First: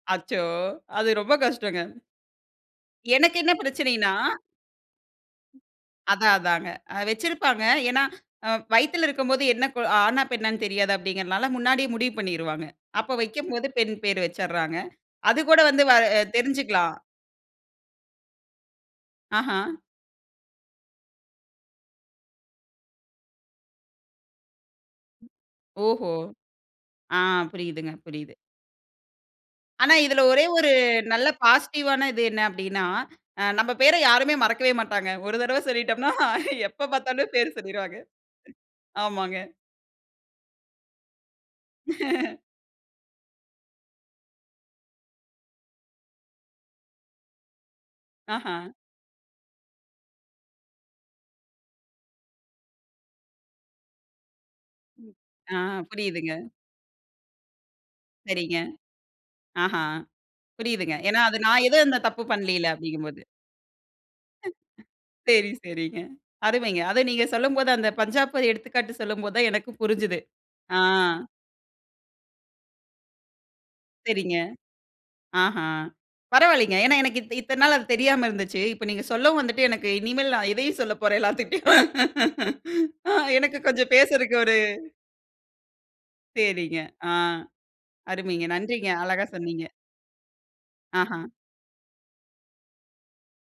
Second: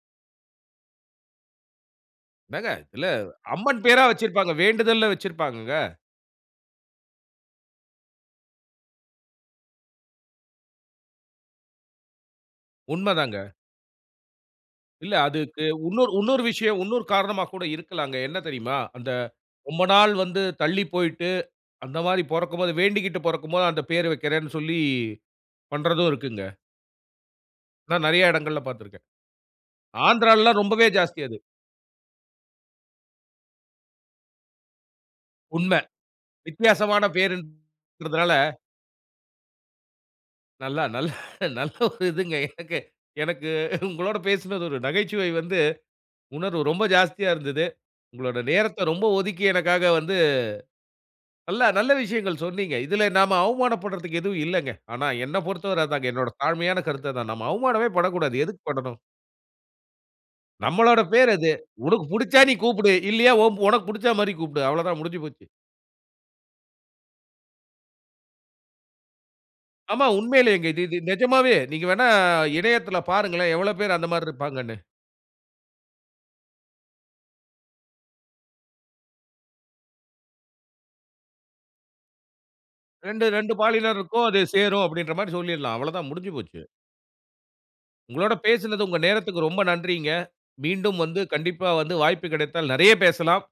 அச்சோ! அது ரொம்ப கஷ்டங்க. என்னங்க? இதுல, எனக்கு என்ன அம்மன் பேரா பிரச்சனைன்னா? வச்சிருப்பாங்க, வேண்டுதல்னு வச்சிருப்பாங்கங்க. அதான் அதான்ங்க. அ வச்சிருப்பாங்க. ஏன்னா வயித்துல இருக்கும்போது என்ன கு ஆணா, பெண்ணான்னு தெரியாது அப்டிங்கறனால முன்னாடியே முடிவு பண்ணீருவாங்க. அப்போ உண்மதாங்க. வெக்கும்போது, பெண் பேரு வச்சிர்றாங்க. இல்ல. அது கூட அதுக்கு வந்து வ உன்னொரு அ உன்னொரு விஷயம் தெரிஞ்சுக்கலாம். உன்னொரு காரணமா கூட இருக்கலாங்க. என்ன தெரியுமா? அந்த ஆஹா. ரொம்ப நாள் வந்து தள்ளி போய்ட்டு, அந்த மாரி பொறக்கும்போது வேண்டிக்கிட்டு பொறக்கும் போது அந்த பேரு வெக்கிறேன்னு சொல்லி பண்றதும் ஓஹோ! இருக்குங்க. ஆ புரியுதுங்க, நான் நெறைய புரியுது. இடங்கள்ல பாத்திருக்கேன். ஆனா, இதில ஒரே ஆந்திராலல்லாம் ஒரு ரொம்பவே ஜாஸ்தி நல்ல அது. பாசிட்டிவ்வான இது என்னா அப்டின்னா, அ நம்ப பேர யாருமே மறக்கவே மாட்டாங்க. ஒரு தரவ உண்ம. சொல்லிட்டோம்ன்னா, எப்போ வித்தியாசமான பாத்தாலும் பேரு சொல்லிருவாங்க பேருன்குறதனால, ஆமாங்க. நல்லா நல்லா நல்ல ஒரு இதுங்க. எனக்கு எனக்கு உங்களோட பேசினது, ஒரு நகைச்சுவை வந்து, உணர்வு ரொம்ப ஜாஸ்தியா இருந்தது. உங்களோட ஆஹ, நேரத்த ரொம்ப ஒதுக்கி எனக்காக வந்து நல்லா நல்ல விஷயங்கள் சொன்னீங்க. இதில நாம அவமானப்படுறதுக்கு எதுவும் இல்லைங்க. ஆனா, என்னப் ஆ, பொருத்தவர அதுதாங்க. என்னோட புரியுதுங்க. தாழ்மையான கருத்து அதான். நம்ம அவமானமே படக்கூடாது. சரிங்க. எதுக்கு படணு? ஆஹா புரியுதுங்க. நம்மளோட ஏன்னா பேர் அது, அது. நான் எதும் அந்த "உனக்கு தப்பு புடிச்சா நீ பண்லைல்ல கூப்புடு. அப்டிங்கும் போது. இல்லையா, ஓன் ஒனக்கு புடிச்சா மாரி கூப்பிடு." அவ்வள தான் முடிஞ்சு போச்சு. சேரி, சேரிங்க அருமைங்க. அத நீங்க சொல்லும்போது, அந்த பஞ்சாப எடுத்துக்காட்டு சொல்லும்போது தான் எனக்கும் ஆமா, புரிஞ்சுது. உண்மையிலேயங்க. ஆ. இது இது நெஜமாவே, நீங்க வேண்ணா, இணையத்தில பாருங்களேன். எவ்வள பேர் அந்த மாரி சேரிங்க. இருப்பாங்கன்னு. ஆஹான். பரவால்லைங்க. ஏன்னா எனக்கு இத்த இத்தன நாளா அது தெரியாம இருந்துச்சு. இப்போ நீங்க சொல்லவும் வந்துட்டு எனக்கு இனிமேல் நான் எதையும் சொல்லப் போறேன் எல்லாத்துட்டயும். அ 2, 2 எனக்கு கொஞ்சம் பாலினருக்கும் பேசுறக்கு அது ஒரு, சேரும், அப்டின்ற மாரி சொல்லிடலாம். அவ்வள தான் முடிஞ்சு போச்சு. சேரிங்க. ஆ, உங்களோட அருமைங்க, பேசினது, நன்றிங்க. உங்க அழகா நேரத்துக்கு ரொம்ப சொன்னீங்க. நன்றிங்க. மீண்டும் வந்து ஆஹான். கண்டிப்பா வந்து வாய்ப்பு கிடைத்தால் நெறைய பேசலாம்.